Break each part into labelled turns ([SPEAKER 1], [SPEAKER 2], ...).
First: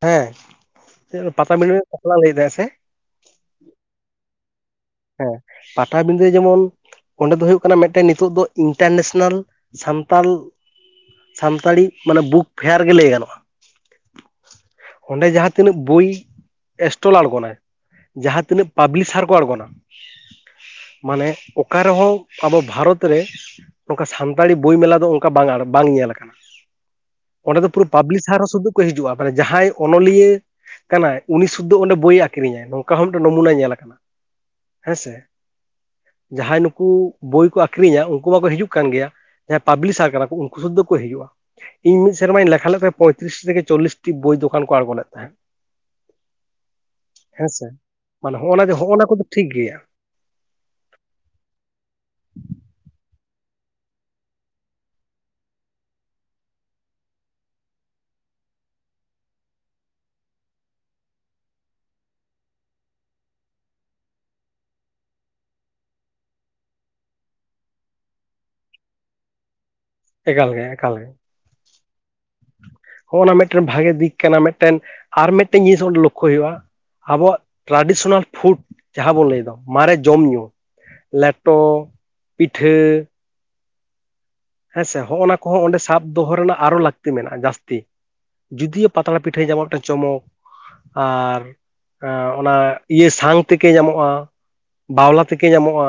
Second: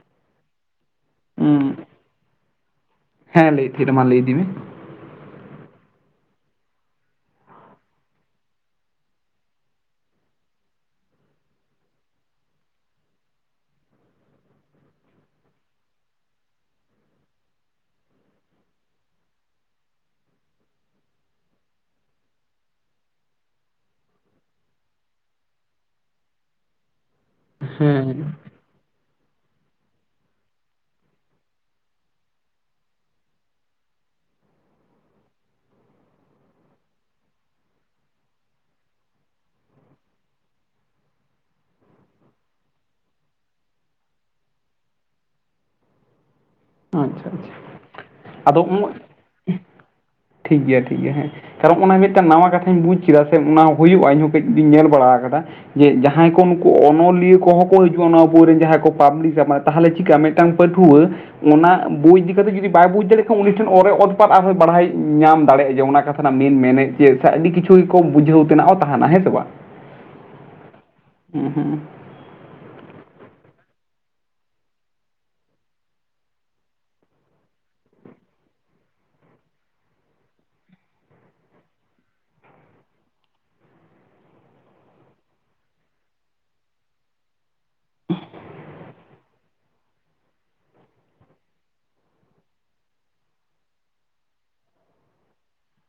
[SPEAKER 1] ᱦᱮᱸ
[SPEAKER 2] ᱦᱩᱸ
[SPEAKER 1] [unintelligible] ᱞᱟᱹᱭ ᱫᱟ ᱥᱮ
[SPEAKER 2] ᱦᱮᱸ ᱞᱟᱹᱭ ᱛᱮᱦᱮ ᱠᱟᱱᱟ ᱞᱟᱹᱭ ᱤᱫᱤ ᱢᱮ ᱾
[SPEAKER 1] ᱦᱮᱸ ᱯᱟᱴᱟᱵᱤᱸᱫᱟᱹ ᱡᱮᱢᱚᱱ ᱚᱸᱰᱮ ᱫᱚ ᱦᱩᱭᱩᱜ ᱠᱟᱱᱟ ᱢᱤᱫᱴᱮᱱ ᱱᱤᱛᱚᱜ ᱫᱚ ᱤᱱᱴᱟᱨᱱᱮᱥᱱᱮᱞ ᱥᱟᱱᱛᱟᱞ ᱥᱟᱱᱛᱟᱲᱤ ᱢᱟᱱᱮ ᱵᱩᱠ ᱯᱷᱮᱭᱟᱨ ᱜᱮ ᱞᱟᱹᱭ ᱜᱟᱱᱚᱜᱼᱟ ᱾ ᱚᱸᱰᱮ ᱡᱟᱦᱟᱸ ᱛᱤᱱᱟᱹᱜ ᱵᱳᱭ ᱮᱥᱴᱚᱞ ᱟᱬᱜᱚᱱᱟ ᱾ ᱡᱟᱦᱟᱸ ᱛᱤᱱᱟᱹᱜ ᱯᱟᱵᱽᱞᱤᱥᱟᱨ ᱠᱚ ᱟᱬᱜᱚᱱᱟ ᱾ ᱢᱟᱱᱮ ᱚᱠᱟ ᱨᱮᱦᱚᱸ ᱟᱵᱚ ᱵᱷᱟᱨᱚᱛ ᱨᱮ ᱚᱱᱠᱟ ᱥᱟᱱᱛᱟᱲᱤ ᱵᱳᱭ ᱢᱮᱞᱟ ᱫᱚ ᱚᱱᱠᱟ ᱵᱟᱝ ᱟᱬ ᱵᱟᱝ ᱧᱮᱞ ᱟᱠᱟᱱᱟ ᱾ ᱚᱸᱰᱮ ᱫᱚ ᱯᱩᱨᱟᱹ
[SPEAKER 2] ᱦᱮᱸ
[SPEAKER 1] ᱯᱟᱵᱽᱞᱤᱥᱟᱨ ᱦᱚᱸ ᱥᱩᱫᱩ ᱠᱚ ᱦᱤᱡᱩᱜᱼᱟ ᱢᱟᱱᱮ ᱡᱟᱦᱟᱸᱭ ᱚᱱᱚᱞᱤᱭᱟᱹ ᱠᱟᱱᱟᱭ ᱩᱱᱤ ᱥᱩᱫᱫᱟ ᱚᱸᱰᱮ ᱵᱳᱭᱮ ᱟᱠᱷᱨᱤᱧᱟᱭ ᱱᱚᱝᱠᱟ ᱦᱚᱸ ᱢᱤᱫᱴᱮᱱ ᱱᱚᱢᱩᱱᱟ ᱧᱮᱞ ᱟᱠᱟᱱᱟ᱾ ᱦᱮᱸᱥᱮ ᱡᱟᱦᱟᱸᱭ ᱱᱩᱠᱩ ᱵᱳᱭ ᱠᱚ ᱟᱠᱷᱨᱤᱧᱟ ᱩᱱᱠᱩ ᱢᱟᱠᱚ ᱦᱤᱡᱩᱜ ᱠᱟᱱ ᱜᱮᱭᱟ ᱾ ᱡᱟᱦᱟᱸᱭ ᱯᱟᱵᱞᱤᱥᱟᱨ ᱠᱟᱱᱟ ᱠᱚ ᱩᱱᱠᱩ ᱥᱩᱫᱽᱫᱷᱟ ᱠᱚ ᱦᱤᱡᱩᱜᱼᱟ ᱾ ᱤᱧ ᱢᱤᱫ ᱥᱮᱨᱢᱟᱧ ᱞᱮᱠᱷᱟ ᱞᱮᱜ ᱠᱚ ᱯᱚᱸᱭᱛᱨᱤᱥ ᱛᱷᱮᱠᱮ ᱪᱚᱞᱞᱤᱥᱴᱤ ᱵᱳᱭ ᱫᱚᱠᱟᱱ ᱠᱚ ᱟᱬᱜᱚ ᱞᱮᱫ ᱛᱟᱦᱮᱸᱜ ᱾
[SPEAKER 2] ᱟᱪᱪᱷᱟ ᱟᱪᱪᱷᱟ ᱾
[SPEAKER 1] ᱦᱮᱸᱥᱮ ᱢᱟᱱᱮ ᱦᱚᱜᱼᱚᱱᱟ ᱫᱚ ᱦᱚᱜᱼᱚᱱᱟ ᱠᱚᱫᱚ ᱴᱷᱤᱠ ᱜᱮᱭᱟ ᱾
[SPEAKER 2] ᱴᱷᱤᱠ ᱜᱮᱭᱟ ᱴᱷᱤᱠ ᱜᱮᱭᱟ ᱦᱮᱸ ᱾ ᱠᱟᱨᱚᱱ ᱚᱱᱟ ᱢᱤᱫᱴᱟᱱ ᱱᱟᱣᱟ ᱠᱟᱛᱷᱟᱧ ᱵᱩᱡᱽ ᱠᱮᱫᱟ ᱥᱮ ᱚᱱᱟ ᱦᱩᱭᱩᱜᱼᱟ ᱤᱧᱦᱚᱸ ᱠᱟᱹᱡ ᱤᱧ ᱧᱮᱞ ᱵᱟᱲᱟ ᱟᱠᱟᱫᱟ ᱾ ᱡᱮ ᱡᱟᱦᱟᱸᱭ ᱠᱚ ᱱᱩᱠᱩ ᱚᱱᱚᱞᱤᱭᱟᱹ ᱠᱚᱦᱚᱸ ᱠᱚ ᱦᱤᱡᱩᱜᱼᱟ ᱱᱚᱣᱟ ᱵᱳᱭ ᱨᱮᱱ ᱡᱟᱦᱟᱸᱭ ᱠᱚ ᱯᱟᱵᱽᱞᱤᱠᱟ ᱢᱟᱱᱮ ᱛᱟᱦᱚᱞᱮ ᱪᱮᱠᱟᱹ ᱟ ᱢᱮᱜᱴᱟᱝ ᱯᱟᱹᱴᱷᱩᱣᱟᱹ ᱚᱱᱟ ᱵᱳᱭ ᱤᱫᱤ ᱠᱟᱛᱮ ᱡᱩᱫᱤ ᱵᱟᱭ ᱵᱩᱡᱽ ᱫᱟᱲᱮᱭᱟᱜ ᱠᱷᱟᱱ ᱩᱱᱤ ᱴᱷᱮᱱ ᱚᱨᱮ ᱚᱨ ᱯᱟᱛ ᱟᱨᱦᱚᱸ ᱯᱟᱲᱦᱟᱣ ᱾ ᱧᱟᱢ ᱫᱟᱲᱮᱭᱟᱜ ᱡᱟᱦᱟᱱᱟᱜ ᱠᱟᱛᱷᱟ ᱨᱮᱱᱟᱜ ᱢᱮᱱ ᱢᱮᱱᱮᱫ ᱪᱮ ᱮᱴᱟᱜ ᱟᱹᱰᱤ ᱠᱤᱪᱷᱩ ᱠᱚ ᱵᱩᱡᱷᱟᱹᱣ ᱛᱮᱱᱟᱜ ᱦᱚᱸ ᱛᱟᱦᱮᱱᱟ ᱦᱮᱸ ᱥᱮ ᱵᱟᱝ? [unintelligible]
[SPEAKER 1] ᱮᱠᱟᱞ ᱜᱮ, ᱮᱠᱟᱞ ᱜᱮ
[SPEAKER 2] ᱦᱩᱸ ᱦᱩᱸ
[SPEAKER 1] ᱾ ᱦᱚᱸ ᱚᱱᱟ ᱢᱮᱜᱴᱮᱱ ᱵᱷᱟᱜᱮ ᱫᱤᱠ ᱠᱟᱱᱟ ᱢᱮᱜᱴᱮᱱ ᱟᱨ ᱢᱮᱜᱴᱮᱱ ᱡᱤᱱᱤᱥ ᱚᱸᱰᱮ ᱞᱚᱠᱠᱷᱚᱭ ᱦᱩᱭᱩᱜᱼᱟ ᱾ ᱟᱵᱚᱣᱟᱜ ᱴᱨᱟᱰᱤᱥᱚᱱᱟᱞ ᱯᱷᱩᱰ ᱡᱟᱦᱟᱸ ᱵᱚᱱ ᱞᱟᱹᱭ ᱫᱟ ᱢᱟᱨᱮ ᱡᱚᱢ ᱧᱩ ᱾ ᱞᱮᱴᱚ, ᱯᱤᱴᱷᱟᱹ ᱾ ᱦᱮᱸ ᱥᱮ ᱦᱚᱜᱼᱱᱟ ᱠᱚᱦᱚᱸ ᱚᱸᱰᱮ ᱥᱟᱵ ᱫᱚᱦᱚ ᱨᱮᱱᱟᱜ ᱟᱨᱚ ᱞᱟᱹᱠᱛᱤ ᱢᱮᱱᱟᱜᱼᱟ ᱡᱟᱹᱥᱛᱤ ᱾ ᱡᱩᱫᱤᱭᱳ ᱯᱟᱛᱲᱟ ᱯᱤᱴᱷᱟᱹ ᱧᱟᱢᱚᱜ ᱢᱤᱫᱴᱮᱱ ᱪᱚᱢᱚᱠ ᱾ ᱟᱨ ᱮ ᱚᱱᱟ ᱤᱭᱟᱹ ᱥᱟᱝ ᱛᱮᱠᱮ ᱧᱟᱢᱚᱜᱼᱟ ᱾ ᱵᱟᱣᱞᱟ ᱛᱤᱠᱮ ᱧᱟᱢᱚᱜᱼᱟ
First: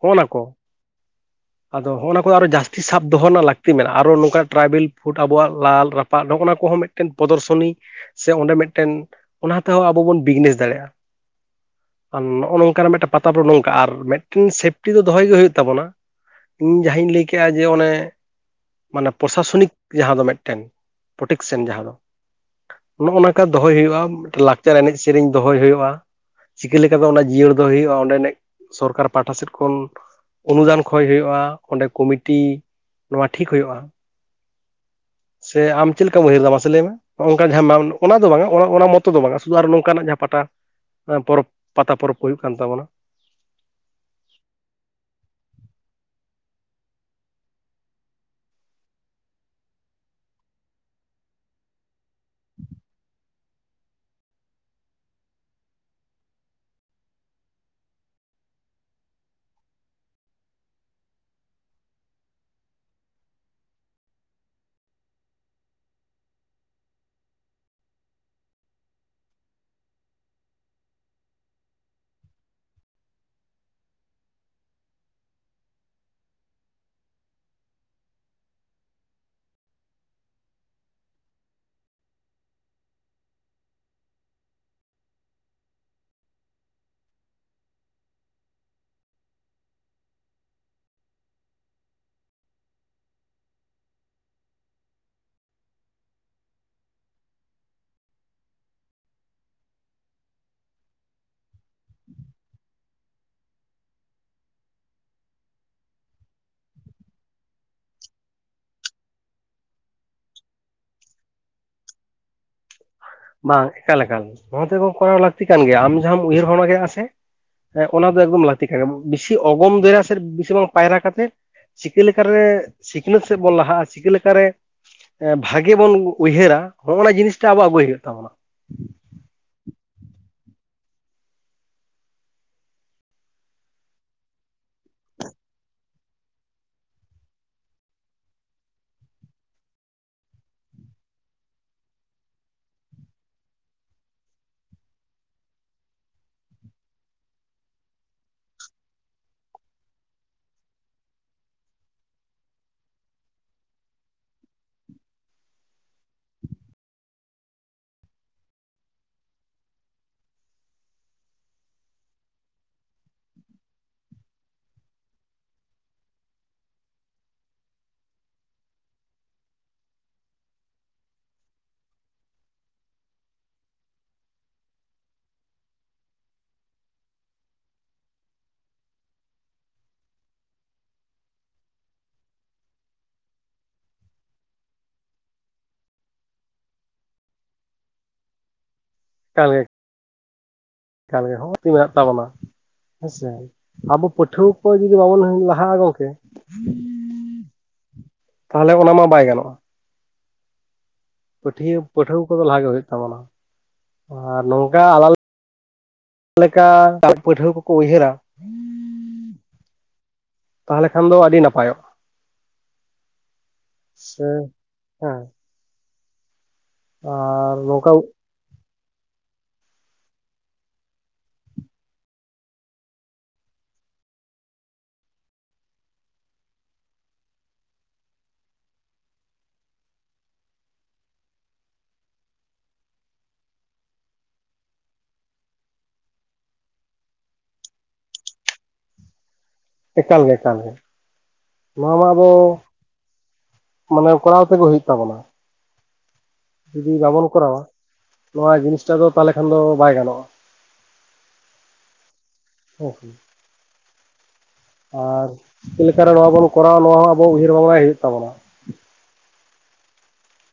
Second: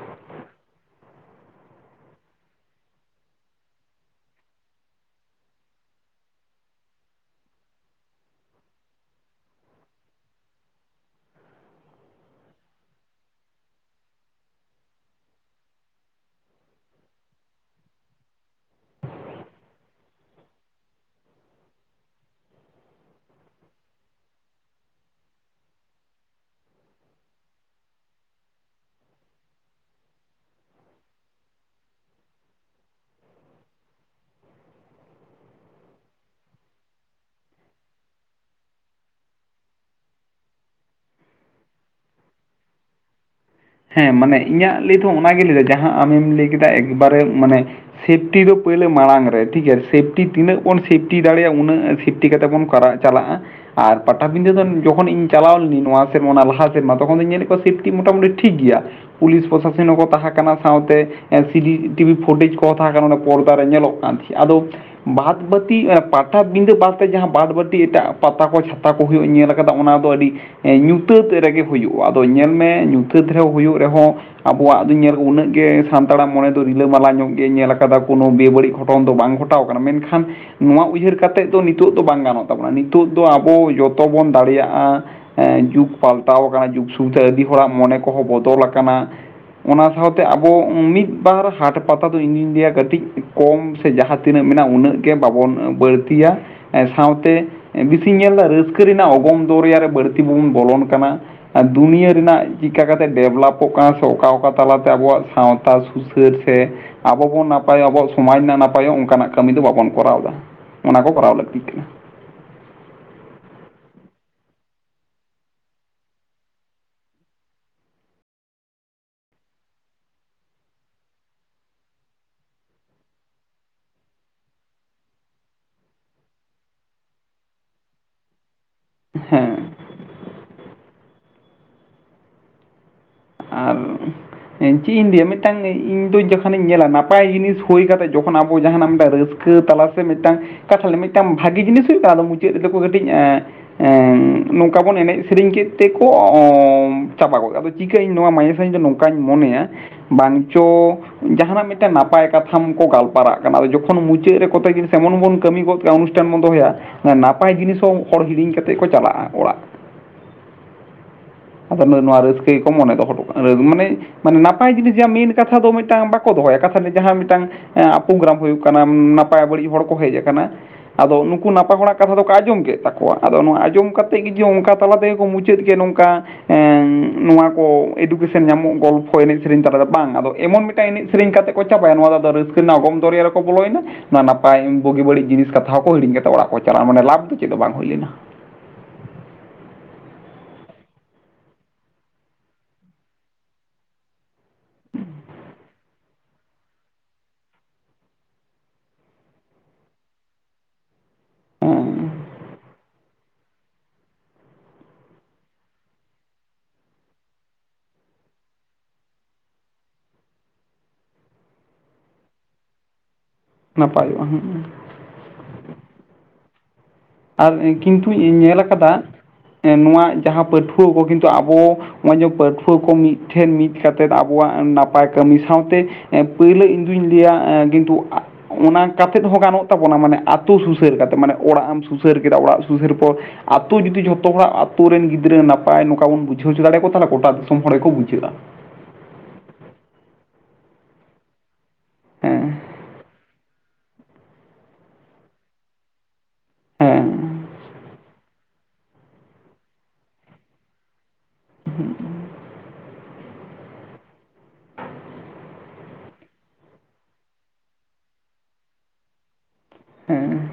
[SPEAKER 1] ᱦᱚᱜᱼᱚ ᱱᱟ ᱠᱚ ᱟᱫᱚ ᱦᱚᱜᱼᱚ ᱱᱟ ᱾ ᱠᱚ ᱟᱨᱚ ᱡᱟᱹᱥᱛᱤ ᱥᱟᱵ ᱫᱚᱦᱚ ᱨᱮᱱᱟᱜ ᱞᱟᱹᱠᱛᱤ ᱢᱮᱱᱟᱜᱼᱟ ᱟᱨᱚ ᱱᱚᱝᱠᱟ ᱴᱨᱟᱭᱵᱮᱞ ᱯᱷᱩᱰ ᱟᱵᱚᱣᱟᱜ ᱞᱟᱞ ᱨᱟᱯᱟᱜ ᱱᱚᱜᱼᱚᱱᱟ ᱠᱚᱦᱚᱸ ᱢᱤᱫ ᱢᱤᱫᱴᱮᱱ ᱯᱚᱫᱚᱨᱥᱚᱱᱤ ᱥᱮ ᱚᱸᱰᱮ ᱢᱤᱫᱴᱮᱱ ᱚᱱᱟ ᱛᱮᱦᱚᱸ ᱟᱵᱚ ᱵᱚᱱ ᱵᱤᱡᱽᱱᱮᱥ ᱫᱟᱲᱮᱭᱟᱜᱼᱟ ᱾ ᱟᱨ ᱱᱚᱜᱼᱚ ᱱᱚᱝᱠᱟᱱᱟᱜ ᱢᱤᱫᱴᱟᱝ ᱯᱟᱛᱟ ᱵᱚ ᱱᱚᱝᱠᱟ ᱟᱨ ᱢᱤᱫᱴᱮᱱ ᱥᱮᱯᱴᱤ ᱫᱚ ᱫᱚᱦᱚᱭ ᱜᱮ ᱦᱩᱭᱩᱜ ᱛᱟᱵᱚᱱᱟ ᱾ ᱡᱟᱦᱟᱧ ᱞᱟᱹᱭ ᱠᱮᱜᱼᱟ ᱡᱮ ᱚᱱᱮ ᱢᱟᱱᱮ ᱯᱨᱚᱥᱟᱥᱚᱱᱤᱠ ᱡᱟᱦᱟᱸ ᱫᱚ ᱢᱮᱫᱴᱮᱱ ᱯᱚᱴᱮᱠᱥᱮᱱ ᱡᱟᱦᱟᱸ ᱫᱚ ᱾ ᱱᱚᱜᱼᱚ ᱱᱟᱠᱟ ᱫᱚᱦᱚᱭ ᱦᱩᱭᱩᱜᱼᱟ ᱢᱤᱫᱴᱮᱱ ᱞᱟᱠᱪᱟᱨ ᱮᱱᱮᱡ ᱥᱮᱨᱮᱧ ᱫᱚᱦᱚᱭ ᱦᱩᱭᱩᱜᱼᱟ ᱾ ᱪᱤᱠᱟᱹ ᱞᱮᱠᱟ ᱛᱮ ᱚᱱᱟ ᱡᱤᱭᱟᱹᱲ ᱫᱚ ᱦᱩᱭᱩᱜᱼᱟ ᱚᱸᱰᱮᱱᱮᱜ ᱥᱚᱨᱠᱟᱨ ᱯᱟᱦᱴᱟ ᱥᱮᱫ ᱠᱷᱚᱱ ᱾ ᱚᱱᱩᱫᱟᱱ ᱠᱷᱚᱭ ᱦᱩᱭᱩᱜᱼᱟ ᱚᱸᱰᱮ ᱠᱚᱢᱤᱴᱤ ᱱᱚᱣᱟ ᱴᱷᱤᱠ ᱦᱩᱭᱩᱜᱼᱟ ᱾ ᱥᱮ ᱟᱢ ᱪᱮᱞᱠᱟᱢ ᱩᱦᱟᱹᱨ ᱫᱟ ᱢᱟᱥᱮ ᱞᱟᱹᱭ ᱢᱮ? ᱦᱚᱸ ᱚᱝᱠᱟ ᱡᱟᱦᱟᱸ ᱱᱟᱢ ᱚᱱᱟ ᱫᱚ ᱵᱟᱝᱼᱟ ᱚᱱᱟ-ᱚᱱᱟ ᱢᱟᱛᱚ ᱫᱚ ᱵᱟᱝᱟ ᱥᱩᱫᱩ ᱟᱨ ᱱᱚᱝᱠᱟᱱᱟᱜ ᱡᱟᱦᱟᱸ ᱯᱟᱴᱟ ᱾ ᱱᱟ ᱯᱚᱨᱚᱵᱽ ᱯᱟᱛᱟ ᱯᱚᱨᱚᱵᱽ ᱠᱚ ᱦᱩᱭᱩᱜ ᱠᱟᱱ ᱛᱟᱵᱚᱱᱟ ᱾
[SPEAKER 2] ᱦᱮᱸ ᱢᱟᱱᱮ ᱤᱧᱟᱹᱜ ᱞᱟᱹᱭ ᱫᱚ ᱚᱱᱟ ᱜᱮᱧ ᱞᱟᱹᱭ ᱫᱟ ᱡᱟᱦᱟᱸ ᱟᱢᱮᱢ ᱞᱟᱹᱭ ᱠᱮᱫᱟ ᱮᱠᱵᱟᱨᱮ ᱢᱟᱱᱮ ᱥᱤᱯᱴᱤ ᱫᱚ ᱯᱳᱭᱞᱳ ᱢᱟᱲᱟᱝ ᱨᱮ ᱴᱷᱤᱠ ᱜᱮᱭᱟ ᱥᱤᱯᱴᱤ ᱛᱤᱱᱟᱹᱜ ᱵᱚᱱ ᱥᱤᱯᱴᱤ ᱫᱟᱲᱮᱭᱟᱜᱼᱟ ᱩᱱᱟᱹᱜ ᱥᱤᱯᱴᱤ ᱠᱟᱛᱮ ᱵᱚᱱ ᱠᱚᱨᱟᱣ ᱪᱟᱞᱟᱜᱼᱟ ᱾ ᱟᱨ ᱯᱟᱴᱟᱵᱤᱸᱫᱟᱹ ᱫᱚ ᱡᱚᱠᱷᱚᱱ ᱤᱧ ᱪᱟᱞᱟᱣ ᱞᱮᱱᱤᱧ ᱱᱚᱣᱟ ᱥᱮᱨᱢᱟ ᱚᱱᱟ ᱞᱟᱦᱟ ᱥᱮᱨᱢᱟ ᱛᱚᱠᱷᱚᱱ ᱫᱚᱧ ᱧᱮᱞᱮᱫ ᱠᱚᱣᱟ ᱥᱤᱯᱴᱤ ᱢᱚᱴᱟᱢᱩ ᱴᱷᱤᱠ ᱜᱮᱭᱟ ᱯᱩᱞᱤᱥ ᱯᱚᱥᱟᱥᱚᱱ ᱦᱚᱸᱠᱚ ᱛᱟᱦᱮᱸ ᱠᱟᱱᱟ ᱥᱟᱶᱛᱮ ᱾ ᱥᱤᱰᱤ ᱴᱤᱵᱷᱤ ᱯᱷᱩᱴᱮᱡᱽ ᱠᱚ ᱛᱟᱦᱮᱸ ᱠᱟᱱᱟ ᱚᱱᱮ ᱯᱚᱨᱫᱟ ᱨᱮ ᱧᱮᱞᱚᱜ ᱠᱟᱱ ᱛᱤᱦᱤᱡ ᱟᱫᱚ ᱵᱟᱫᱽ ᱵᱟᱹᱛᱤ ᱟ ᱯᱟᱴᱷᱟᱟᱵᱤᱫᱟᱹ ᱵᱟᱫ ᱛᱮ ᱡᱟᱦᱟᱸ ᱵᱟᱫᱽ ᱵᱟᱹᱴᱤ ᱮᱴᱟᱜᱼᱟ ᱯᱟᱛᱟ ᱠᱚ ᱪᱷᱟᱛᱟ ᱚᱦᱩᱜ ᱧᱮᱞ ᱟᱠᱟᱫᱟ ᱚᱱᱟ ᱫᱚ ᱟᱹᱰᱤ ᱧᱩᱛᱟᱹᱛ ᱨᱮᱜᱮ ᱦᱩᱭᱩᱜᱼᱟ ᱟᱫᱚ ᱧᱮᱞ ᱢᱮ ᱾ ᱜᱤᱫᱽᱨᱟᱹᱣ ᱦᱩᱭᱩᱜ ᱨᱮᱦᱚᱸ ᱾ ᱟᱵᱚᱣᱟᱜ ᱫᱚᱧ ᱧᱮᱞ ᱩᱱᱟᱹᱜ ᱜᱮ ᱥᱟᱱᱛᱟᱲᱟᱜ ᱢᱚᱱᱮ ᱫᱚ ᱨᱤᱞᱟᱹ ᱢᱟᱞᱟ ᱧᱚᱜ ᱜᱮ ᱧᱮᱞ ᱟᱠᱟᱫᱟ ᱠᱳᱱᱳ ᱵᱮ-ᱵᱟᱹᱲᱤᱡ ᱜᱷᱚᱴᱚᱱ ᱫᱚ ᱵᱟᱝ ᱦᱩᱭ ᱦᱟᱛᱟᱣ ᱠᱟᱱᱟ ᱢᱮᱱᱠᱷᱟᱱ ᱱᱚᱣᱟ ᱩᱭᱦᱟᱹᱨ ᱠᱟᱛᱮᱫ ᱫᱚ ᱱᱤᱛᱚᱜ ᱫᱚ ᱵᱟᱝ ᱜᱟᱱᱚᱜ ᱛᱟᱵᱚᱱᱟ ᱱᱤᱛᱚᱜ ᱫᱚ ᱟᱵᱚ ᱡᱚᱛᱚ ᱵᱚᱱ ᱫᱟᱲᱮᱭᱟᱜᱼᱟ ᱾ ᱮᱸ ᱡᱩᱜᱽ ᱯᱟᱞᱴᱟᱣ ᱠᱟᱱᱟ ᱡᱩᱜᱽ ᱥᱩᱵᱤᱫᱷᱟ ᱟᱹᱰᱤ ᱦᱚᱲᱟᱜ ᱢᱚᱱᱮ ᱠᱚᱦᱚᱸ ᱵᱚᱫᱚᱞ ᱟᱠᱟᱱᱟ ᱚᱱᱟ ᱥᱟᱶᱛᱮ ᱟᱵᱚ ᱢᱤᱫ ᱵᱟᱨ ᱦᱟᱴ ᱯᱟᱛᱟ ᱫᱚ ᱤᱧᱫᱩᱧ ᱞᱟᱹᱭᱟ ᱠᱟᱹᱴᱤᱡ ᱠᱚᱢ ᱥᱮ ᱡᱟᱦᱟᱸ ᱛᱤᱱᱟᱹᱜ ᱢᱮᱱᱟᱜᱼᱟ ᱩᱱᱟᱹᱜ ᱜᱮ ᱵᱟᱵᱚᱱ ᱵᱟᱹᱲᱛᱤᱭᱟ ᱥᱟᱶᱛᱮ ᱵᱮᱥᱤᱧ ᱧᱮᱞᱫᱟ ᱨᱟᱹᱥᱠᱟᱹ ᱨᱮᱱᱟᱜ ᱚᱜᱚᱢ ᱫᱚᱨᱭᱟ ᱨᱮ ᱵᱟᱹᱲᱛᱤ ᱵᱟᱵᱚᱱ ᱵᱚᱞᱚᱱ ᱠᱟᱱᱟ ᱟᱨ ᱫᱩᱱᱭᱟᱹ ᱨᱮᱱᱟᱜ ᱪᱮᱠᱟ ᱠᱟᱛᱮ ᱰᱮᱵᱷᱞᱚᱯᱚᱜ ᱠᱟᱱᱟ ᱥᱮ ᱚᱠᱟ ᱚᱠᱟ ᱛᱟᱞᱟᱛᱮ ᱟᱵᱚᱣᱟᱜ ᱥᱟᱶᱛᱟ ᱥᱩᱥᱟᱹᱨ ᱥᱮ ᱟᱵᱚ ᱵᱚᱱ ᱱᱟᱯᱟᱭᱚᱜ ᱟᱵᱚᱣᱟᱜ ᱥᱚᱢᱟᱡᱽ ᱨᱮᱱᱟᱜ ᱱᱟᱯᱟᱭᱚᱜ ᱚᱱᱠᱟᱱᱟᱜ ᱠᱟᱹᱢᱤ ᱫᱚ ᱵᱟᱵᱚᱱ ᱠᱚᱨᱟᱣᱫᱟ ᱚᱱᱟ ᱠᱚ ᱠᱚᱨᱟᱣ ᱞᱟᱹᱠᱛᱤᱜ ᱠᱟᱱᱟ᱾
[SPEAKER 1] ᱵᱟᱝ ᱮᱠᱟᱞ-ᱮᱠᱟᱞ ᱱᱚᱣᱟ ᱛᱮᱫᱚ ᱠᱚᱨᱟᱣ ᱞᱟᱹᱠᱛᱤ ᱠᱟᱱ ᱜᱮᱭᱟ ᱟᱢ ᱡᱟᱦᱟᱸᱢ ᱩᱭᱦᱟᱹᱨ [unintelligible] ᱠᱟᱜᱼᱟ ᱥᱮ ᱦᱮᱸ ᱚᱱᱟ ᱫᱚ ᱮᱠᱫᱚᱢ ᱞᱟᱹᱛᱤ ᱠᱟ ᱜᱮ ᱵᱮᱥᱤ ᱚᱜᱚᱢ ᱫᱚᱭᱨᱟ ᱥᱮᱫ ᱵᱤᱥᱤ ᱵᱟᱝ ᱯᱟᱭᱨᱟ ᱠᱟᱛᱮ ᱪᱤᱠᱟᱹ ᱞᱮᱠᱟ ᱨᱮ ᱥᱤᱠᱷᱱᱟᱹᱛ ᱥᱮᱫ ᱵᱚᱱ ᱞᱟᱦᱟᱜᱼᱟ ᱪᱤᱠᱟᱹ ᱞᱮᱠᱟ ᱨᱮ? ᱮᱸ ᱵᱷᱟᱜᱮ ᱵᱚᱱ ᱩ-ᱩᱭᱦᱟᱹᱨᱟ ᱦᱚᱜᱼᱚᱱᱟ ᱡᱤᱱᱤᱥ ᱴᱟ ᱟᱵᱚ ᱟᱹᱜᱩᱭ ᱦᱩᱭᱩᱜ ᱛᱟᱵᱚᱱᱟ ᱾
[SPEAKER 2] ᱦᱮᱸ ᱾ ᱟᱨ ᱤᱧ ᱪᱤᱜ ᱤᱧ ᱞᱟᱹᱭᱟ ᱢᱤᱫᱴᱟᱝ ᱤᱧ ᱫᱚ ᱡᱚᱠᱷᱚᱱᱤᱧ ᱧᱮᱞᱟ ᱱᱟᱯᱟᱭ ᱡᱤᱱᱤᱥ ᱦᱩᱭ ᱠᱟᱛᱮ ᱡᱚᱠᱷᱚᱱ ᱟᱵᱚ ᱡᱟᱦᱟᱱᱟᱜ ᱢᱤᱫᱟᱭ ᱨᱟᱹᱥ ᱠᱷᱠᱟᱹ ᱛᱟᱞᱟ ᱥᱮ ᱢᱤᱫᱴᱟᱝ ᱠᱟᱛᱷᱟ ᱢᱟᱱᱮ ᱢᱤᱫᱴᱟᱝ ᱵᱷᱟᱜᱮ ᱡᱤᱱᱤᱥ ᱦᱩᱭᱩᱜ ᱱᱟ ᱟᱫᱚ ᱢᱩᱪᱟᱹᱫ ᱨᱮᱫᱚ ᱠᱚ ᱢᱤᱛᱟᱹᱧ ᱟᱸ ᱱᱚᱝᱠᱟ ᱵᱚᱱ ᱮᱱᱮᱡ ᱥᱮᱨᱮᱧ ᱠᱮᱫ ᱛᱮᱠᱚ ᱪᱟᱵᱟ ᱜᱚᱫᱼᱟ ᱟᱫᱚ ᱪᱤᱠᱟᱹᱟᱹᱧ ᱱᱚᱶᱟ ᱢᱟᱭ ᱥᱟ. ᱧ ᱫᱚ ᱱᱚᱝᱠᱟ ᱚᱱᱠᱟᱧ ᱢᱚᱱᱮᱭᱟ ᱵᱟᱝ ᱪᱚ ᱡᱟᱦᱟᱱᱟᱜ ᱢᱤᱫᱴᱮᱱ ᱱᱟᱯᱟᱭ ᱠᱟᱛᱷᱟᱢ ᱠᱚ ᱜᱟᱞᱯᱟᱨᱟᱜ ᱠᱟᱱᱟ ᱟᱨ ᱡᱚᱠᱷᱚᱱ ᱢᱩᱪᱟᱹᱫ ᱨᱮ ᱠᱚᱛᱮ ᱡᱤᱱᱤᱥ ᱮᱢᱚᱱ ᱵᱚᱱ ᱠᱟᱹᱢᱤ ᱜᱚᱫ ᱠᱮᱥᱟᱱ ᱮᱱ ᱵᱚᱱ ᱫᱚᱦᱚᱭᱟ ᱱᱟᱯᱟᱭ ᱡᱤᱱᱤᱥ ᱦᱚᱸ ᱦᱚᱲ ᱦᱤᱲᱤᱧ ᱠᱟᱛᱮ ᱠᱚ ᱪᱟᱞᱟᱜᱼᱟ ᱚᱲᱟᱜ ᱟᱫᱚ ᱱᱚᱶᱟ ᱨᱟᱹᱥᱠᱟᱹ ᱜᱮ ᱠᱚ ᱢᱚᱱᱮ ᱫᱚ ᱠᱟᱱᱟ ᱢᱟᱱᱮ ᱢᱟᱱᱮ ᱱᱟᱯᱟᱭ ᱡᱤᱱᱤᱥ ᱡᱟᱦᱟᱸᱟ ᱢᱮᱱ ᱠᱟᱛᱷᱟ ᱫᱚ ᱢᱤᱫ ᱴᱟᱝ ᱵᱟᱠᱚ ᱫᱚᱦᱚᱭᱟ ᱠᱟᱛᱷᱟ ᱡᱟᱦᱟᱸ ᱢᱤᱫᱴᱟᱝ ᱟᱯᱳᱜᱨᱟᱢ ᱦᱩᱭᱩᱜ ᱠᱟᱱᱟ ᱱᱟᱯᱟᱭ ᱵᱟᱹᱲᱤᱡ ᱦᱚᱲ ᱠᱚ ᱦᱮᱡ ᱟᱠᱟᱱᱟ ᱟᱫᱚ ᱱᱩᱠᱩ ᱱᱟᱯᱟᱭ ᱦᱚᱲᱱᱟᱜ ᱠᱟᱛᱷᱟ ᱫᱚᱠᱚ ᱟᱸᱡᱚᱢ ᱠᱮᱫ ᱛᱟᱠᱚᱣᱟ ᱟᱫᱚ ᱱᱚᱣᱟ ᱟᱸᱡᱚᱢ ᱠᱟᱛᱮ ᱜᱮ ᱡᱮ ᱚᱱᱠᱟ ᱛᱟᱞᱟ ᱛᱮᱜᱮ ᱢᱩᱪᱟᱹᱫ ᱢᱩᱪᱟᱹᱫ ᱜᱮ ᱱᱚᱝᱠᱟ ᱮᱸ ᱱᱚᱶᱟ ᱠᱚ ᱮᱰᱩᱠᱮᱥᱚᱱ ᱧᱟᱢᱚᱜ ᱜᱚᱞᱯᱷᱚ ᱮᱱᱮᱡ ᱥᱮᱨᱮᱧ ᱛᱟᱞᱮᱛᱮ ᱵᱟᱝ ᱟᱫᱚ ᱮᱢᱚᱱ ᱢᱤᱫᱴᱟᱝ ᱮᱱᱮᱡ ᱥᱮᱨᱮᱧ ᱠᱟᱛᱮ ᱠᱚ ᱪᱟᱵᱟᱭᱟ ᱱᱚᱣᱟ ᱫᱚ ᱟᱫᱚ ᱨᱟᱹᱥᱠᱟᱹ ᱨᱮᱱᱟᱜ ᱚᱜᱚᱢ ᱫᱚᱨᱭᱟ ᱨᱮᱠᱚ ᱵᱚᱞᱚᱭᱮᱱᱟ ᱚᱱᱟ ᱱᱟᱯᱟᱭ ᱵᱩᱜᱤ ᱵᱟᱹᱲᱤᱡ ᱡᱤᱱᱤᱥ ᱠᱟᱛᱷᱟ ᱦᱚᱸᱠᱚ ᱦᱤᱧ ᱠᱟ ᱠᱟᱛᱮᱫ ᱚᱲᱟᱜ ᱠᱚ ᱪᱟᱞᱟᱜᱼᱟ ᱢᱟᱱᱮ ᱞᱟᱵᱷ ᱫᱚ ᱪᱮᱫ ᱵᱟᱝ ᱦᱩᱭ ᱞᱮᱱᱟ
[SPEAKER 1] ᱠᱟᱱ ᱦᱚᱸ [unintelligible] ᱛᱤ ᱢᱮᱱᱟᱜ ᱛᱟᱵᱚᱱᱟ ᱦᱮᱸᱥᱮ ᱟᱵᱚ ᱯᱟᱹᱴᱷᱩᱣᱟᱹ ᱠᱚ ᱡᱚᱫᱤ ᱵᱟᱵᱚᱱ ᱞᱟᱦᱟᱼᱟ ᱜᱚᱝᱠᱮ ᱛᱟᱦᱚᱞᱮ ᱚᱱᱟ ᱢᱟ ᱵᱟᱭ ᱜᱟᱱᱚᱜᱼᱟ ᱯᱟᱹᱴᱭᱟᱹ
[SPEAKER 2] ᱦᱮᱸ
[SPEAKER 1] ᱯᱟᱹᱴᱷᱩᱣᱟᱹ ᱠᱚᱫᱚ ᱞᱟᱦᱟᱜᱮ ᱦᱩᱭᱩᱜ ᱛᱟᱵᱚᱱᱟ ᱟᱨ ᱱᱚᱝᱠᱟ ᱟᱞᱟ ᱞᱮᱠᱟ ᱯᱟᱹᱴᱷᱩᱣᱟᱹ ᱠᱚᱠᱚ ᱩᱭᱦᱟᱹᱨᱟ ᱛᱟᱦᱚᱞᱮ ᱠᱷᱟᱱ ᱫᱚ ᱟᱹᱰᱤ ᱱᱟᱯᱟᱭᱚᱜ ᱥᱮ
[SPEAKER 2] ᱱᱟᱯᱟᱭᱚᱜᱼᱟ ᱦᱮᱸ
[SPEAKER 1] ᱦᱮᱸ
[SPEAKER 2] ᱟᱨ ᱠᱤᱱᱛᱩ ᱧᱮᱞ ᱟᱠᱟᱫᱟ ᱱᱚᱶᱟ ᱡᱟᱦᱟᱸ ᱯᱟᱹᱴᱷᱩᱣᱟᱹ ᱠᱚ ᱠᱤᱱᱛᱩ ᱟᱵᱚ ᱱᱚᱜᱼᱚᱭ ᱡᱮ ᱯᱟᱹᱴᱷᱩᱣᱟᱹ ᱠᱚ ᱢᱤᱫ ᱴᱷᱮᱱ ᱢᱤᱫ ᱠᱟᱛᱮᱫ ᱟᱵᱚᱣᱟᱜ ᱱᱟᱯᱟᱭ ᱠᱟᱹᱢᱤ ᱥᱟᱶᱛᱮ ᱮᱸ ᱯᱳᱭᱞᱳ ᱤᱧᱫᱩᱧ ᱞᱟᱹᱭᱟ ᱮᱸ ᱠᱤᱱᱛᱩ ᱚᱱᱟ ᱠᱟᱛᱮᱫ ᱦᱚᱸ ᱜᱟᱱᱚᱜ ᱛᱟᱵᱚᱱᱟ ᱢᱟᱱᱮ ᱟᱛᱳ ᱥᱩᱥᱟᱹᱨ ᱠᱟᱛᱮᱫ ᱢᱟᱱᱮ ᱚᱲᱟᱜ ᱮᱢ ᱥᱩᱥᱟᱹᱨ ᱠᱮᱫᱟ ᱚᱲᱟᱜ ᱥᱩᱥᱟᱹᱨ ᱯᱚᱨ ᱟᱛᱳ ᱡᱩᱫᱤ ᱡᱷᱚᱛᱚ ᱦᱚᱲᱟᱜ ᱟ ᱟᱹᱛᱩᱳ ᱨᱮᱱ ᱜᱤᱫᱽᱨᱟᱹ ᱱᱟᱯᱟᱭ ᱱᱚᱝᱠᱟ ᱵᱚᱱ ᱵᱩᱡᱷᱟᱹᱣᱪᱚ ᱫᱟᱲᱮᱭᱠᱩᱣᱟ ᱛᱟᱦᱚᱞᱮ ᱜᱚᱴᱟ ᱫᱤᱥᱚᱢ ᱦᱚᱲ ᱜᱮᱠᱚ ᱵᱩᱡᱷᱟᱹᱜᱼᱟ
[SPEAKER 1] ᱮᱠᱟᱞ ᱮᱠᱟᱞ ᱜᱮ ᱱᱚᱶᱟ ᱢᱟ ᱟᱵᱚ
[SPEAKER 2] ᱦᱮᱸ
[SPEAKER 1] ᱢᱟᱱᱮ ᱠᱚᱨᱟᱣ ᱛᱮᱜᱮ ᱦᱩᱭᱩᱜ ᱛᱟᱵᱚᱱᱟ ᱡᱩᱫᱤ
[SPEAKER 2] ᱦᱮᱸ
[SPEAKER 1] ᱵᱟᱵᱚᱱ ᱠᱚᱨᱟᱣᱟ ᱱᱚᱶᱟ ᱡᱤᱱᱤᱥ ᱴᱟᱜ ᱫᱚ ᱛᱟᱦᱚᱞᱮ ᱠᱷᱟᱱ ᱫᱚ ᱵᱟᱭ ᱜᱟᱱᱚᱜᱼᱟ [inaudible] ᱦᱮᱸ ᱥᱮ ᱟᱨ ᱪᱮᱫ ᱞᱮᱠᱟ ᱨᱮ ᱱᱚᱶᱟ ᱵᱚᱱ ᱠᱚᱨᱟᱣᱟ ᱱᱚᱶᱟ ᱦᱚᱸ ᱟᱵᱚ ᱩᱭᱦᱟᱹᱨ ᱵᱷᱟᱵᱟᱭ ᱦᱩᱭᱩᱜ ᱛᱟᱵᱚᱱᱟ
[SPEAKER 2] ᱦᱮᱸ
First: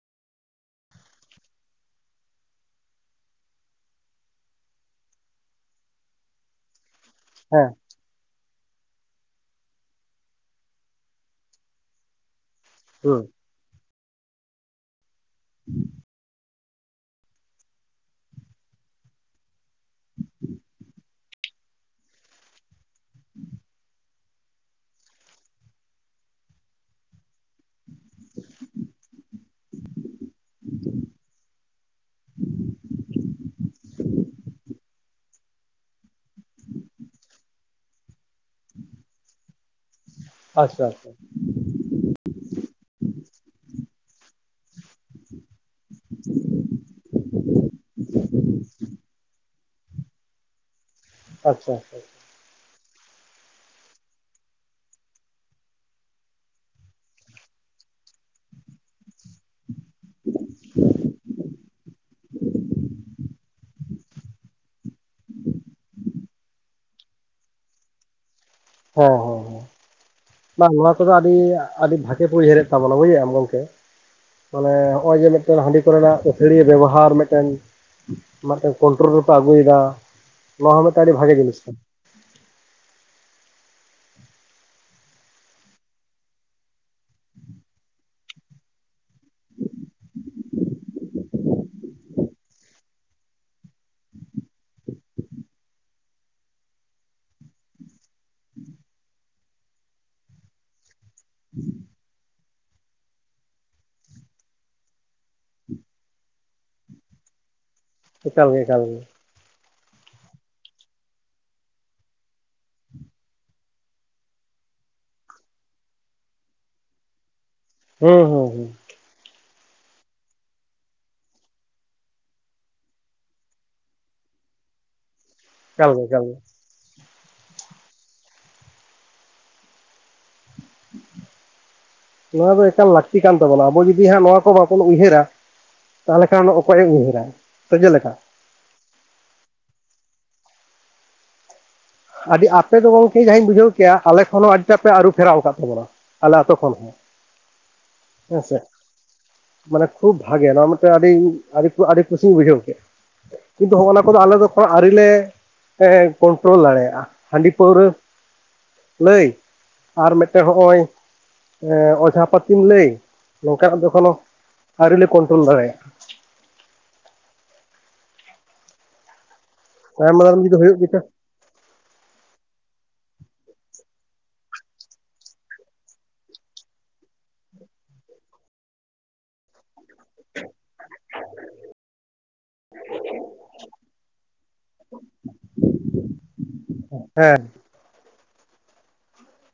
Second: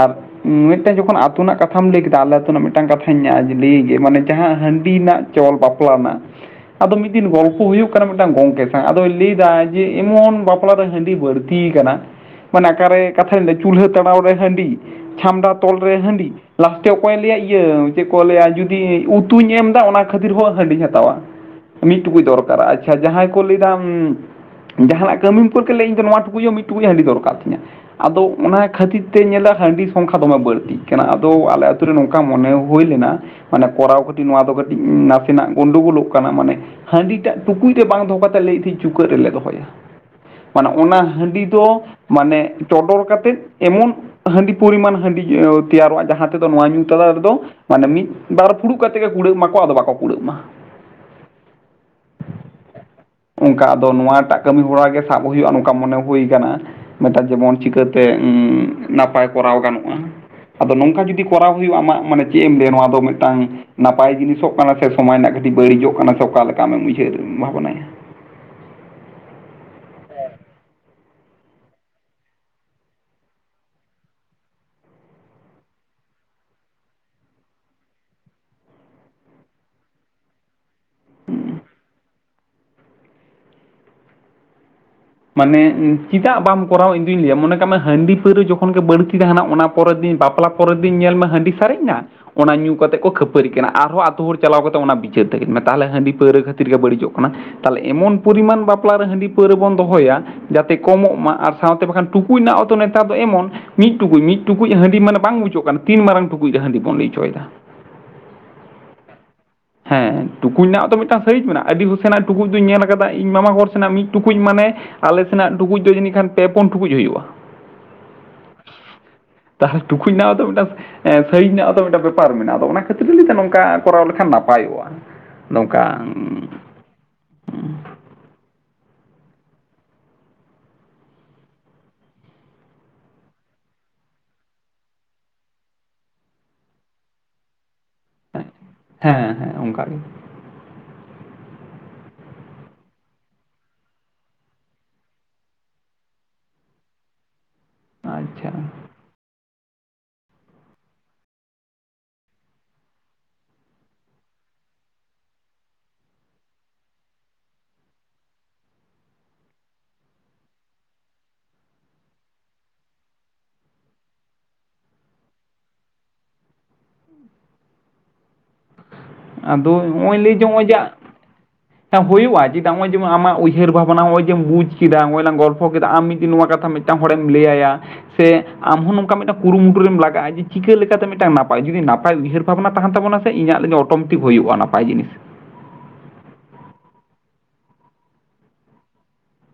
[SPEAKER 2] ᱟᱨ ᱢᱤᱫ ᱴᱟᱝ ᱡᱚᱠᱷᱚᱱ ᱟᱛᱳ ᱨᱮᱱᱟᱜ ᱠᱟᱛᱷᱟᱢ ᱞᱟᱹᱭ ᱠᱮᱫᱟ ᱟᱞᱮ ᱟᱛᱳ ᱨᱮᱱᱟᱜ ᱢᱤᱫ ᱴᱟᱝ ᱠᱟᱛᱷᱟᱧ ᱞᱟᱹᱭ ᱜᱮ ᱢᱟᱱᱮ ᱡᱟᱦᱟᱸ ᱦᱟᱺᱰᱤ ᱱᱟᱜ ᱠᱮᱵᱚᱞ ᱵᱟᱯᱞᱟ ᱨᱮᱱᱟᱜ ᱟᱫᱚ ᱢᱤᱫ ᱫᱤᱱ ᱜᱚᱞᱯᱚ
[SPEAKER 1] ᱦᱮᱸ
[SPEAKER 2] ᱦᱩᱭᱩᱜ ᱠᱟᱱᱟ ᱢᱤᱫᱴᱟᱝ ᱜᱚᱝᱠᱮ ᱥᱟᱶ ᱟᱫᱚᱭ ᱞᱟᱹᱭᱫᱟ ᱡᱮ ᱮᱢᱚᱱ ᱵᱟᱯᱞᱟ ᱫᱚ ᱦᱟᱺᱰᱤ ᱵᱟᱹᱲᱛ ᱟᱠᱟᱱᱟ ᱢᱟᱱᱮ ᱚᱠᱟᱨᱮ
[SPEAKER 1] ᱦᱩᱸ
[SPEAKER 2] ᱠᱟᱛᱷᱟᱧ ᱞᱟᱹ ᱪᱩᱞᱦᱟᱹ ᱛᱟᱲᱟᱣ ᱨᱮ ᱦᱟᱺᱰᱤ ᱪᱷᱟᱢᱰᱟ ᱛᱚᱞ ᱨᱮ ᱦᱟᱺᱰᱤ ᱞᱟᱥᱴᱮ ᱚᱠᱚᱭᱮ ᱞᱟᱹᱭᱟ ᱤᱭᱟᱹ ᱪᱮᱫ ᱠᱚ ᱞᱟᱹᱭᱟ ᱡᱩᱫᱤ ᱩᱛᱩᱧ ᱮᱢᱫᱟ ᱚᱱᱟ ᱠᱷᱟᱹᱛᱤᱨ ᱦᱚᱸ ᱦᱟᱺᱰᱤᱧ ᱦᱟᱛᱟᱣᱟ ᱢᱤᱫ ᱴᱩᱠᱩᱡ ᱫᱚᱨᱠᱟᱨᱟ ᱟᱪᱷᱟ ᱡᱟᱦᱟᱸᱭ ᱠᱚ ᱞᱟᱹᱭᱫᱟ ᱡᱟᱦᱟᱱᱟᱜ ᱠᱟᱹᱢᱤᱚᱨᱮ [unintelligible] ᱞᱟᱹᱭ ᱤᱧ ᱫᱚ ᱱᱚᱶᱟ ᱴᱩᱠᱩᱡ ᱦᱚᱸ ᱢᱤᱫ ᱴᱩᱡ ᱦᱟᱹᱞᱤ ᱫᱚᱨᱠᱟᱨ ᱛᱤᱧᱟᱹ ᱟᱫᱚ ᱚᱱᱟ ᱠᱷᱟᱹᱛᱤᱨ ᱛᱮ ᱧᱮᱞᱟ ᱦᱟᱺᱰᱤ ᱥᱚᱝᱠᱷᱟ ᱫᱚᱢᱮ ᱵᱟᱹᱲᱛᱤᱜ ᱠᱟᱱᱟ ᱟᱫᱚ ᱟᱞᱮ ᱟᱛᱳ ᱨᱮ ᱱᱚᱝᱠᱟ ᱢᱚᱱᱮ ᱦᱩᱭ ᱞᱮᱱᱟ ᱢᱟᱱᱮ ᱠᱚᱨᱟᱣ ᱠᱟᱹᱴᱤᱡ ᱱᱚᱣᱟ ᱫᱚ ᱠᱟᱹᱴᱤᱡ ᱱᱟᱥᱮᱱᱟᱜ ᱜᱩᱱᱰᱳ ᱜᱩᱞᱚᱜ ᱠᱟᱱᱟ ᱢᱟᱱᱮ ᱦᱟᱺᱰᱤ ᱴᱟᱜ ᱴᱩᱠᱩᱡ ᱨᱮ ᱵᱟᱝ ᱫᱚᱦᱚ ᱠᱟᱛᱮᱫ ᱞᱟᱹᱭ ᱛᱟᱦᱮᱸᱱᱟᱹᱧ ᱪᱩᱠᱟᱹᱜ ᱨᱮᱞᱮ ᱫᱚᱦᱚᱭᱟ ᱢᱟᱱᱮ
[SPEAKER 1] ᱟᱪᱪᱷᱟ
[SPEAKER 2] ᱚᱱᱟ
[SPEAKER 1] ᱟᱪᱪᱷᱟ
[SPEAKER 2] ᱦᱟᱺᱰᱤ ᱫᱚ ᱢᱟᱱᱮ ᱪᱚᱰᱚᱨ ᱠᱟᱛᱮᱫ ᱮᱢᱚᱱ ᱦᱟᱺᱰᱤ ᱯᱚᱨᱤᱢᱟᱱ ᱦᱟᱺᱰᱤ ᱛᱮᱭᱟᱨᱚᱜᱼᱟ ᱡᱟᱦᱟᱸ ᱛᱮᱫᱚ ᱱᱚᱣᱟ ᱧᱩ ᱛᱟᱞᱟ ᱨᱮᱫᱚ ᱢᱟᱱᱮ ᱢᱤᱫ ᱵᱟᱨ ᱯᱷᱩᱲᱩᱜ ᱠᱟᱛᱮ ᱜᱮ ᱠᱩᱲᱟᱹᱜ ᱢᱟᱠᱚ ᱟᱫᱚ ᱵᱟᱠᱚ ᱠᱩᱲᱟᱹᱜ ᱢᱟ
[SPEAKER 1] ᱟᱪᱷᱟ ᱟᱪᱷᱟ
[SPEAKER 2] [inaudible] ᱚᱱᱠᱟ ᱟᱫᱚ ᱱᱚᱶᱟ ᱴᱟᱜ ᱠᱟᱹᱢᱤ ᱦᱚᱨᱟ ᱜᱮ ᱥᱟᱵ ᱦᱩᱭᱩᱜᱼᱟ ᱱᱚᱝᱠᱟ ᱢᱚᱱᱮ ᱦᱩᱭ ᱠᱟᱱᱟ ᱢᱤᱫ ᱴᱟᱜ ᱡᱮᱢᱚᱱ ᱪᱤᱠᱟᱹᱛᱮ ᱩᱸ ᱱᱟᱯᱟᱭ ᱠᱚᱨᱟᱣ ᱜᱟᱱᱚᱜᱼᱟ? ᱟᱫᱚ ᱱᱚᱝᱠᱟ ᱡᱩᱫᱤ ᱠᱚᱨᱟᱣ ᱦᱩᱭᱩᱜᱼᱟ ᱟᱢᱟᱜ ᱢᱟᱱᱮ ᱪᱮᱫ ᱮᱢ ᱞᱟᱹᱭᱟ ᱱᱚᱣᱟ ᱫᱚ ᱢᱤᱫᱴᱟᱝ ᱱᱟᱯᱟᱭ ᱡᱤᱱᱤᱥᱚᱜ ᱠᱟᱱᱟ ᱥᱮ ᱥᱚᱢᱟᱡᱽ ᱨᱮᱱᱟᱜ ᱠᱟᱹᱴᱤᱡ ᱵᱟᱹᱲᱤᱡᱚᱜ ᱠᱟᱱᱟ ᱥᱮ ᱚᱠᱟ ᱞᱮᱠᱟ ᱟᱢᱮᱢ ᱩᱭᱦᱟᱹᱨ ᱵᱷᱟᱵᱽᱱᱟᱭᱟ
[SPEAKER 1] ᱚ ᱦᱚ ᱦᱚ ᱵᱟᱝ ᱱᱚᱣᱟ ᱠᱚᱫᱚ ᱟᱹᱰᱤ ᱟᱹᱰᱤ ᱵᱷᱟᱜᱮ ᱯᱮ ᱩᱭᱦᱟᱹᱨ ᱮᱫ ᱛᱟᱵᱚᱱᱟ ᱵᱩᱡ ᱫᱟᱢ ᱜᱚᱢᱠᱮ ᱢᱟᱱᱮ ᱦᱚᱜᱼᱚᱭ ᱡᱮ ᱢᱮᱫᱴᱮᱱ ᱦᱟᱺᱰᱤ ᱠᱚᱨᱮᱱᱟᱜ ᱟᱹᱛᱷᱟᱹᱲᱤᱭᱟᱹ ᱵᱮᱵᱚᱦᱟᱨ ᱢᱮᱫ ᱴᱮᱱ ᱢᱮᱫᱴᱮᱱ ᱠᱚᱱᱴᱨᱳᱞ ᱨᱮᱠᱚ ᱟᱹᱜᱩᱭ ᱫᱟ ᱱᱚᱣᱟ ᱦᱚᱸ ᱢᱮᱫᱴᱮᱱ ᱟᱹᱰᱤ ᱵᱷᱟᱜᱮ ᱡᱤᱱᱤᱥ ᱠᱟᱱᱟ
[SPEAKER 2] ᱢᱟᱱᱮ ᱪᱮᱫᱟᱜ ᱵᱟᱢ ᱠᱚᱨᱟᱣ ᱤᱧ ᱫᱩᱧ ᱞᱟᱹᱭᱟ ᱢᱚᱱᱮ ᱠᱟᱜ ᱢᱮ ᱦᱟᱺᱰᱤ ᱯᱟᱹᱣᱨᱟᱹ ᱡᱚᱠᱷᱚᱱ ᱜᱮ ᱵᱟᱹᱲᱛᱤ ᱛᱟᱸᱦᱮᱱᱟ ᱚᱱᱟ ᱯᱚᱨᱮ ᱫᱤᱱ ᱵᱟᱯᱞᱟ ᱯᱚᱨᱮᱨ ᱫᱤᱱ ᱧᱮᱞ ᱢᱮ ᱦᱟᱺᱰᱤ ᱥᱟᱨᱮᱡ ᱮᱱᱟ ᱚᱱᱟ ᱧᱩ ᱠᱟᱛᱮ ᱠᱚ ᱠᱷᱟᱹᱯᱟᱹᱨᱤ ᱠᱟᱱᱟ ᱟᱨᱦᱚᱸ ᱟᱛᱳ ᱦᱚᱲ ᱪᱟᱞᱟᱣ ᱠᱟᱛᱮ ᱚᱱᱟ ᱵᱤᱪᱟᱹᱨ ᱛᱟᱹᱠᱤᱱ ᱢᱮ ᱛᱟᱦᱚᱞᱮ ᱦᱟᱺᱰᱤ ᱯᱟᱹᱣᱨᱟᱹ ᱠᱷᱟᱹᱛᱤᱨ ᱜᱮ ᱵᱟᱹᱲᱤᱡᱚᱜ ᱠᱟᱱᱟ ᱛᱟᱦᱚᱞᱮ ᱮᱢᱚᱱ ᱯᱚᱨᱤᱢᱟᱱ ᱵᱟᱯᱞᱟ ᱨᱮ ᱦᱟᱺᱰᱤ ᱯᱟᱹᱣᱨᱟᱹ ᱵᱚᱱ ᱫᱚᱦᱚᱭᱟ ᱡᱟᱛᱮ ᱠᱚᱢᱚᱜ ᱢᱟ ᱟᱨ ᱥᱟᱶᱛᱮ ᱵᱟᱠᱷᱟᱱ ᱴᱩᱠᱩᱡ ᱨᱮᱱᱟᱜ ᱦᱚᱸᱛᱚ ᱱᱮᱛᱟᱨ ᱫᱚ ᱮᱢᱚᱱ ᱢᱤᱫ ᱴᱩᱠᱩᱡ ᱢᱤᱫ ᱴᱩᱠᱩᱡ ᱦᱟᱺᱰᱤ ᱢᱟᱱᱮ ᱵᱟᱝ ᱵᱩᱡᱟᱹᱜ ᱠᱟᱱᱟ ᱛᱤᱱ ᱢᱟᱨᱟᱝ ᱴᱩᱠᱩᱡ ᱜᱮ ᱦᱟᱺᱰᱤ ᱵᱚᱱ ᱞᱟᱹᱭ ᱪᱚᱭ ᱫᱟ
[SPEAKER 1] ᱮᱠᱟᱞ ᱜᱮ ᱮᱠᱟᱞ ᱜᱮ
[SPEAKER 2] [inaudible] ᱦᱮᱸ ᱴᱩᱠᱩᱡ ᱨᱮᱱᱟᱜ ᱦᱚᱛᱚ ᱢᱤᱫᱴᱟᱝ ᱥᱟᱭᱤᱡ ᱢᱮᱱᱟᱜᱼᱟ ᱟᱹᱰᱤ ᱥᱮᱱᱟᱜ ᱴᱩᱠᱩᱡ ᱫᱚᱧ ᱧᱮᱞ ᱠᱟᱫᱟ ᱤᱧ ᱢᱟᱢᱟ ᱦᱚᱲ ᱥᱮᱱᱟᱜ ᱢᱤᱫ ᱴᱩᱠᱩᱡ ᱢᱟᱱᱮ ᱟᱞᱮ ᱥᱮᱱᱟᱜ ᱴᱩᱠᱩᱡ ᱫᱚ ᱡᱟᱹᱱᱤᱡ ᱠᱷᱟᱱ ᱯᱮ ᱯᱩᱱ ᱴᱩᱠᱩᱡ ᱦᱩᱭᱩᱜᱼᱟ
[SPEAKER 1] ᱦᱩᱸ ᱦᱩᱸ ᱦᱩᱸ
[SPEAKER 2] ᱛᱟᱦᱚᱞᱮ ᱴᱩᱠᱩᱡ [inaudible] ᱥᱟᱭᱤᱡ ᱨᱮᱱᱟᱜ ᱦᱚᱛᱚ ᱢᱤᱫᱴᱟᱝ ᱵᱮᱯᱟᱨ ᱢᱮᱱᱟᱜᱼᱟ ᱟᱫᱚ ᱚᱱᱟ ᱠᱷᱟᱹᱛᱤᱨ [inaudible] ᱱᱚᱝᱠᱟ ᱠᱚᱨᱟᱣ ᱞᱮᱠᱷᱟᱱ ᱱᱟᱯᱟᱭᱚᱜᱼᱟ ᱱᱚᱝᱠᱟ
[SPEAKER 1] ᱮᱠᱟᱞ ᱜᱮ ᱮᱠᱟᱞ ᱜᱮ
[SPEAKER 2] ᱦᱩᱸ [inaudible]
[SPEAKER 1] ᱱᱚᱣᱟ ᱫᱚ ᱮᱠᱟᱞ ᱞᱟᱹᱠᱛᱤ ᱠᱟᱱ ᱛᱟᱵᱚᱱᱟ ᱟᱵᱚ ᱡᱩᱫᱤ ᱦᱟᱸᱜ ᱱᱚᱣᱟ ᱠᱚ ᱵᱟᱵᱚᱱ ᱩᱭᱦᱟᱹᱨᱟ ᱛᱟᱦᱚᱞᱮ ᱠᱷᱟᱱ ᱚᱠᱚᱭᱮ ᱩᱭᱦᱟᱹᱨᱟ ᱥᱮ ᱪᱮ ᱞᱮᱠᱟ
[SPEAKER 2] ᱦᱮᱸ ᱦᱮᱸ ᱚᱱᱠᱟᱜᱮ
[SPEAKER 1] ᱟᱹᱰᱤ ᱟᱯᱮ ᱫᱚ ᱜᱚᱢᱠᱮ ᱡᱟᱦᱟᱸᱧ ᱵᱩᱡᱷᱟᱹᱣ ᱠᱮᱭᱟ ᱟᱞᱮ ᱠᱷᱚᱱ ᱦᱚᱸ ᱟᱹᱰᱤ ᱯᱮ ᱟᱹᱨᱩ ᱯᱷᱮᱨᱟᱣ ᱠᱟᱫ ᱛᱟᱵᱚᱱᱟ ᱟᱞᱮ ᱟᱹᱛᱳ ᱠᱷᱚᱱ ᱦᱚᱸ ᱦᱮᱸ
[SPEAKER 2] ᱟᱪᱪᱷᱟ
[SPEAKER 1] ᱥᱮ ᱢᱟᱱᱮ ᱠᱷᱩᱵ ᱵᱷᱟᱜᱮ ᱱᱚᱣᱟ ᱢᱤᱫᱴᱮᱱ ᱟᱹᱰᱤᱧ ᱟᱹᱰᱤ ᱟᱹᱰᱤ ᱠᱩᱥᱤᱧ ᱵᱩᱡᱷᱟᱹᱣ ᱠᱮᱫᱼᱟ ᱠᱤᱱᱛᱩ ᱦᱚᱜ ᱱᱚᱣᱟ ᱠᱚᱫᱚ ᱟᱞᱮ ᱠᱚᱫᱚ ᱟᱹᱣᱨᱤ ᱞᱮ ᱦᱮᱸ ᱠᱚᱱᱴᱨᱳᱞ ᱫᱟᱲᱮᱭᱟᱜᱼᱟ ᱦᱟᱺᱰᱤ ᱯᱟᱹᱣᱨᱟᱹ ᱞᱟᱹᱭ ᱟᱨ ᱢᱤᱫᱴᱮᱱ ᱦᱚᱸᱜᱼᱚᱭ ᱚᱡᱷᱟ ᱯᱟᱹᱛᱤᱢ ᱞᱟᱹᱭ ᱱᱚᱝᱠᱟᱱᱟᱜ ᱫᱚ ᱮᱠᱷᱚᱱᱳ ᱟᱹᱣᱨᱤ ᱞᱮ ᱠᱚᱱᱴᱨᱳᱞ ᱫᱟᱲᱮᱭᱟᱜᱼᱟ
[SPEAKER 2] ᱟᱫᱚ ᱱᱚᱜᱼᱚᱭ
[SPEAKER 1] ᱛᱟᱭᱚᱢ
[SPEAKER 2] ᱞᱟᱹᱭ
[SPEAKER 1] ᱫᱟᱨᱟᱢ
[SPEAKER 2] [inaudible]
[SPEAKER 1] ᱡᱩᱫᱤ ᱦᱩᱭᱩᱜ ᱜᱮᱪᱚ
[SPEAKER 2] ᱦᱩᱭᱩᱜᱼᱟ ᱪᱤᱫᱟ ᱱᱚᱜᱼᱚᱭ ᱡᱮ ᱟᱢᱟᱜ ᱩᱭᱦᱟᱹᱨ ᱵᱷᱟᱵᱽᱱᱟ ᱱᱚᱜᱼᱚᱭ ᱡᱮ ᱵᱩᱡ ᱠᱮᱫᱟ ᱱᱚᱜ ᱚᱭ ᱞᱟᱝ ᱜᱚᱞᱯᱚ ᱠᱮᱫᱟ ᱟᱢ ᱢᱤᱫ ᱫᱤᱱ ᱱᱚᱣᱟ ᱠᱟᱛᱷᱟᱢ [inaudible] ᱢᱤᱫᱴᱟᱝ ᱦᱚᱲᱮᱢ ᱞᱟᱹᱭᱟ ᱭᱟ ᱥᱮ ᱟᱢ ᱦᱚᱸ ᱱᱚᱝᱠᱟ ᱢᱤᱫᱴᱟᱝ ᱠᱩᱨᱩᱢᱩᱴᱩ ᱨᱮᱢ ᱞᱟᱜᱟᱜᱼᱟ ᱡᱮ ᱪᱤᱠᱟᱹ ᱞᱮᱠᱟᱛᱮ ᱢᱤᱫᱴᱟᱝ ᱱᱟᱯᱟᱭ ᱡᱩᱫᱤ ᱱᱟᱯᱟᱭ ᱩᱭᱦᱟᱹᱨ ᱵᱷᱟᱵᱽᱱᱟ ᱛᱟᱸᱦᱮᱱ ᱛᱟᱵᱚ ᱱᱟᱥᱮ ᱤᱧᱟᱹᱜ ᱞᱟᱹᱜᱤᱫ ᱚᱴᱚᱢᱮᱴᱤᱠ ᱦᱩᱭᱩᱜᱼᱟ ᱱᱟᱯᱟᱭ ᱡᱤᱱᱤᱥ
[SPEAKER 1] [inaudible] ᱦᱮᱸ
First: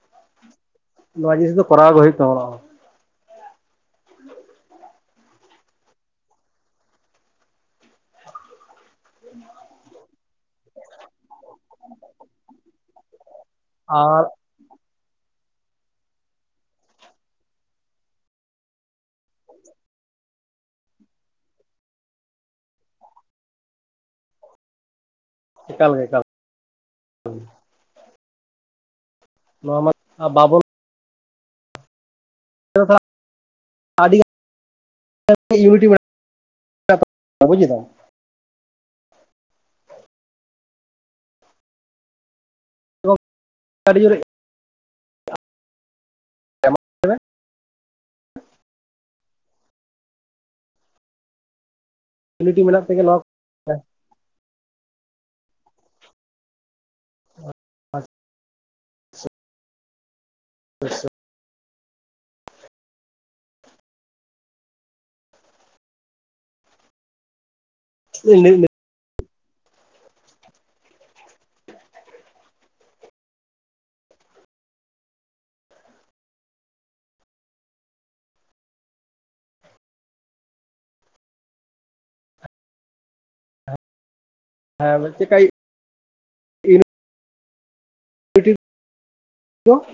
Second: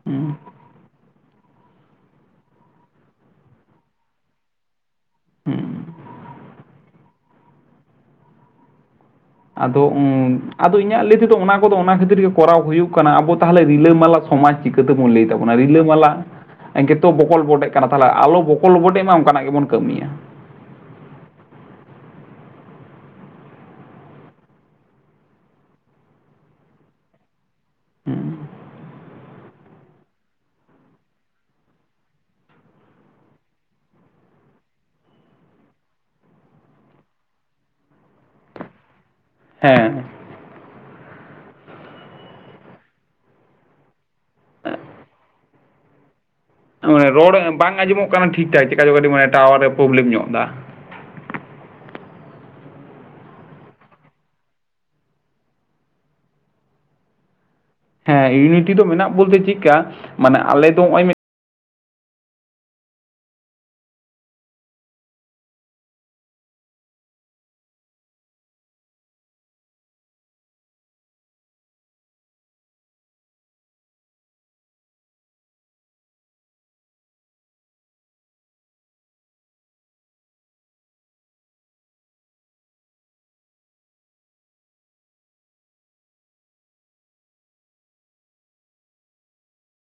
[SPEAKER 2] ᱦᱩᱸ
[SPEAKER 1] ᱱᱚᱣᱟ ᱡᱤᱱᱤᱥ ᱫᱚ ᱠᱚᱨᱟᱣ ᱜᱮ ᱦᱩᱭᱩᱜ ᱛᱟᱵᱚᱱᱟ
[SPEAKER 2] ᱦᱩᱸ᱾
[SPEAKER 1] [inaudible]
[SPEAKER 2] ᱟᱫᱚ ᱩᱸ ᱟᱫᱚ ᱤᱧᱟᱜ ᱞᱟᱹᱭ ᱛᱮᱫᱚ ᱚᱱᱟ ᱠᱚᱫᱚ ᱚᱱᱟ ᱠᱷᱟᱹᱛᱤᱨ ᱜᱮ ᱠᱚᱨᱟᱣᱼᱼ ᱠᱟᱱᱟ ᱟᱵᱚ ᱛᱟᱦᱚᱞᱮ ᱨᱤᱞᱟᱹ ᱢᱟᱞᱟ
[SPEAKER 1] ᱟᱨ
[SPEAKER 2] ᱥᱚᱢᱟᱡᱽ ᱪᱤᱠᱟᱹ ᱛᱮᱵᱚᱱ ᱞᱟᱹᱭ ᱛᱟᱵᱚᱱᱟ ᱨᱤᱞᱟᱹ ᱢᱟᱞᱟᱼᱼ ᱮᱸ ᱜᱮᱛᱚ ᱵᱚᱠᱚᱞ ᱵᱚᱰᱮᱜ ᱠᱟᱱᱟ ᱛᱟᱦᱚᱞᱮ ᱟᱞᱚ ᱵᱚᱠᱚᱞ ᱵᱚᱰᱮᱮᱜ ᱢᱟ ᱚᱱᱠᱟ ᱱᱟᱜ ᱜᱮᱵᱚᱱ ᱠᱟᱹᱢᱤᱭᱟ᱾
[SPEAKER 1] ᱮᱠᱟᱞ ᱜᱮ ᱮᱠᱟᱞ᱾
[SPEAKER 2] ᱦᱩᱸ᱾
[SPEAKER 1] ᱱᱚᱣᱟ ᱢᱟ ᱵᱟᱵᱚᱱ᱾ [inaudible] ᱟᱰᱤ ᱜᱟᱼᱼ [inaudible]
[SPEAKER 2] ᱦᱮᱸ᱾
[SPEAKER 1] ᱟᱰᱤ ᱡᱩᱨ ᱜᱮ᱾
[SPEAKER 2] [inaudible] ᱚ ᱢᱟᱱᱮ ᱨᱚᱲ ᱵᱟᱝ ᱟᱸᱡᱚᱢᱚᱜ ᱠᱟᱱᱟ ᱴᱷᱤᱠ ᱴᱷᱟᱠ ᱪᱤᱠᱟ ᱪᱚ ᱠᱟᱹᱴᱤᱡ ᱢᱟᱱᱮ ᱴᱟᱣᱟᱨ ᱨᱮ ᱯᱨᱚᱵᱮᱞᱮᱢ ᱧᱚᱜ ᱫᱟ᱾
[SPEAKER 1] ᱤᱭᱩᱱᱤᱴᱤ ᱢᱮᱱᱟᱜ ᱛᱮᱜᱮ ᱱᱚᱶᱟ ᱠᱚᱼᱼ
[SPEAKER 2] ᱦᱮᱸ ᱤᱭᱩᱱᱤᱴᱤ ᱫᱚ ᱢᱮᱱᱟᱜ ᱵᱚᱞ ᱛᱮ ᱪᱤᱫᱠᱟ ᱢᱟᱱᱮ ᱟᱞᱮ ᱫᱚ ᱱᱚᱜ-ᱚᱸᱭᱼᱼ
[SPEAKER 1] ᱤᱧ ᱞᱟᱹᱭ ᱞᱟᱹᱼᱼ ᱦᱮᱸ ᱵᱮᱱ ᱪᱤᱠᱟᱭ? ᱰᱚ᱾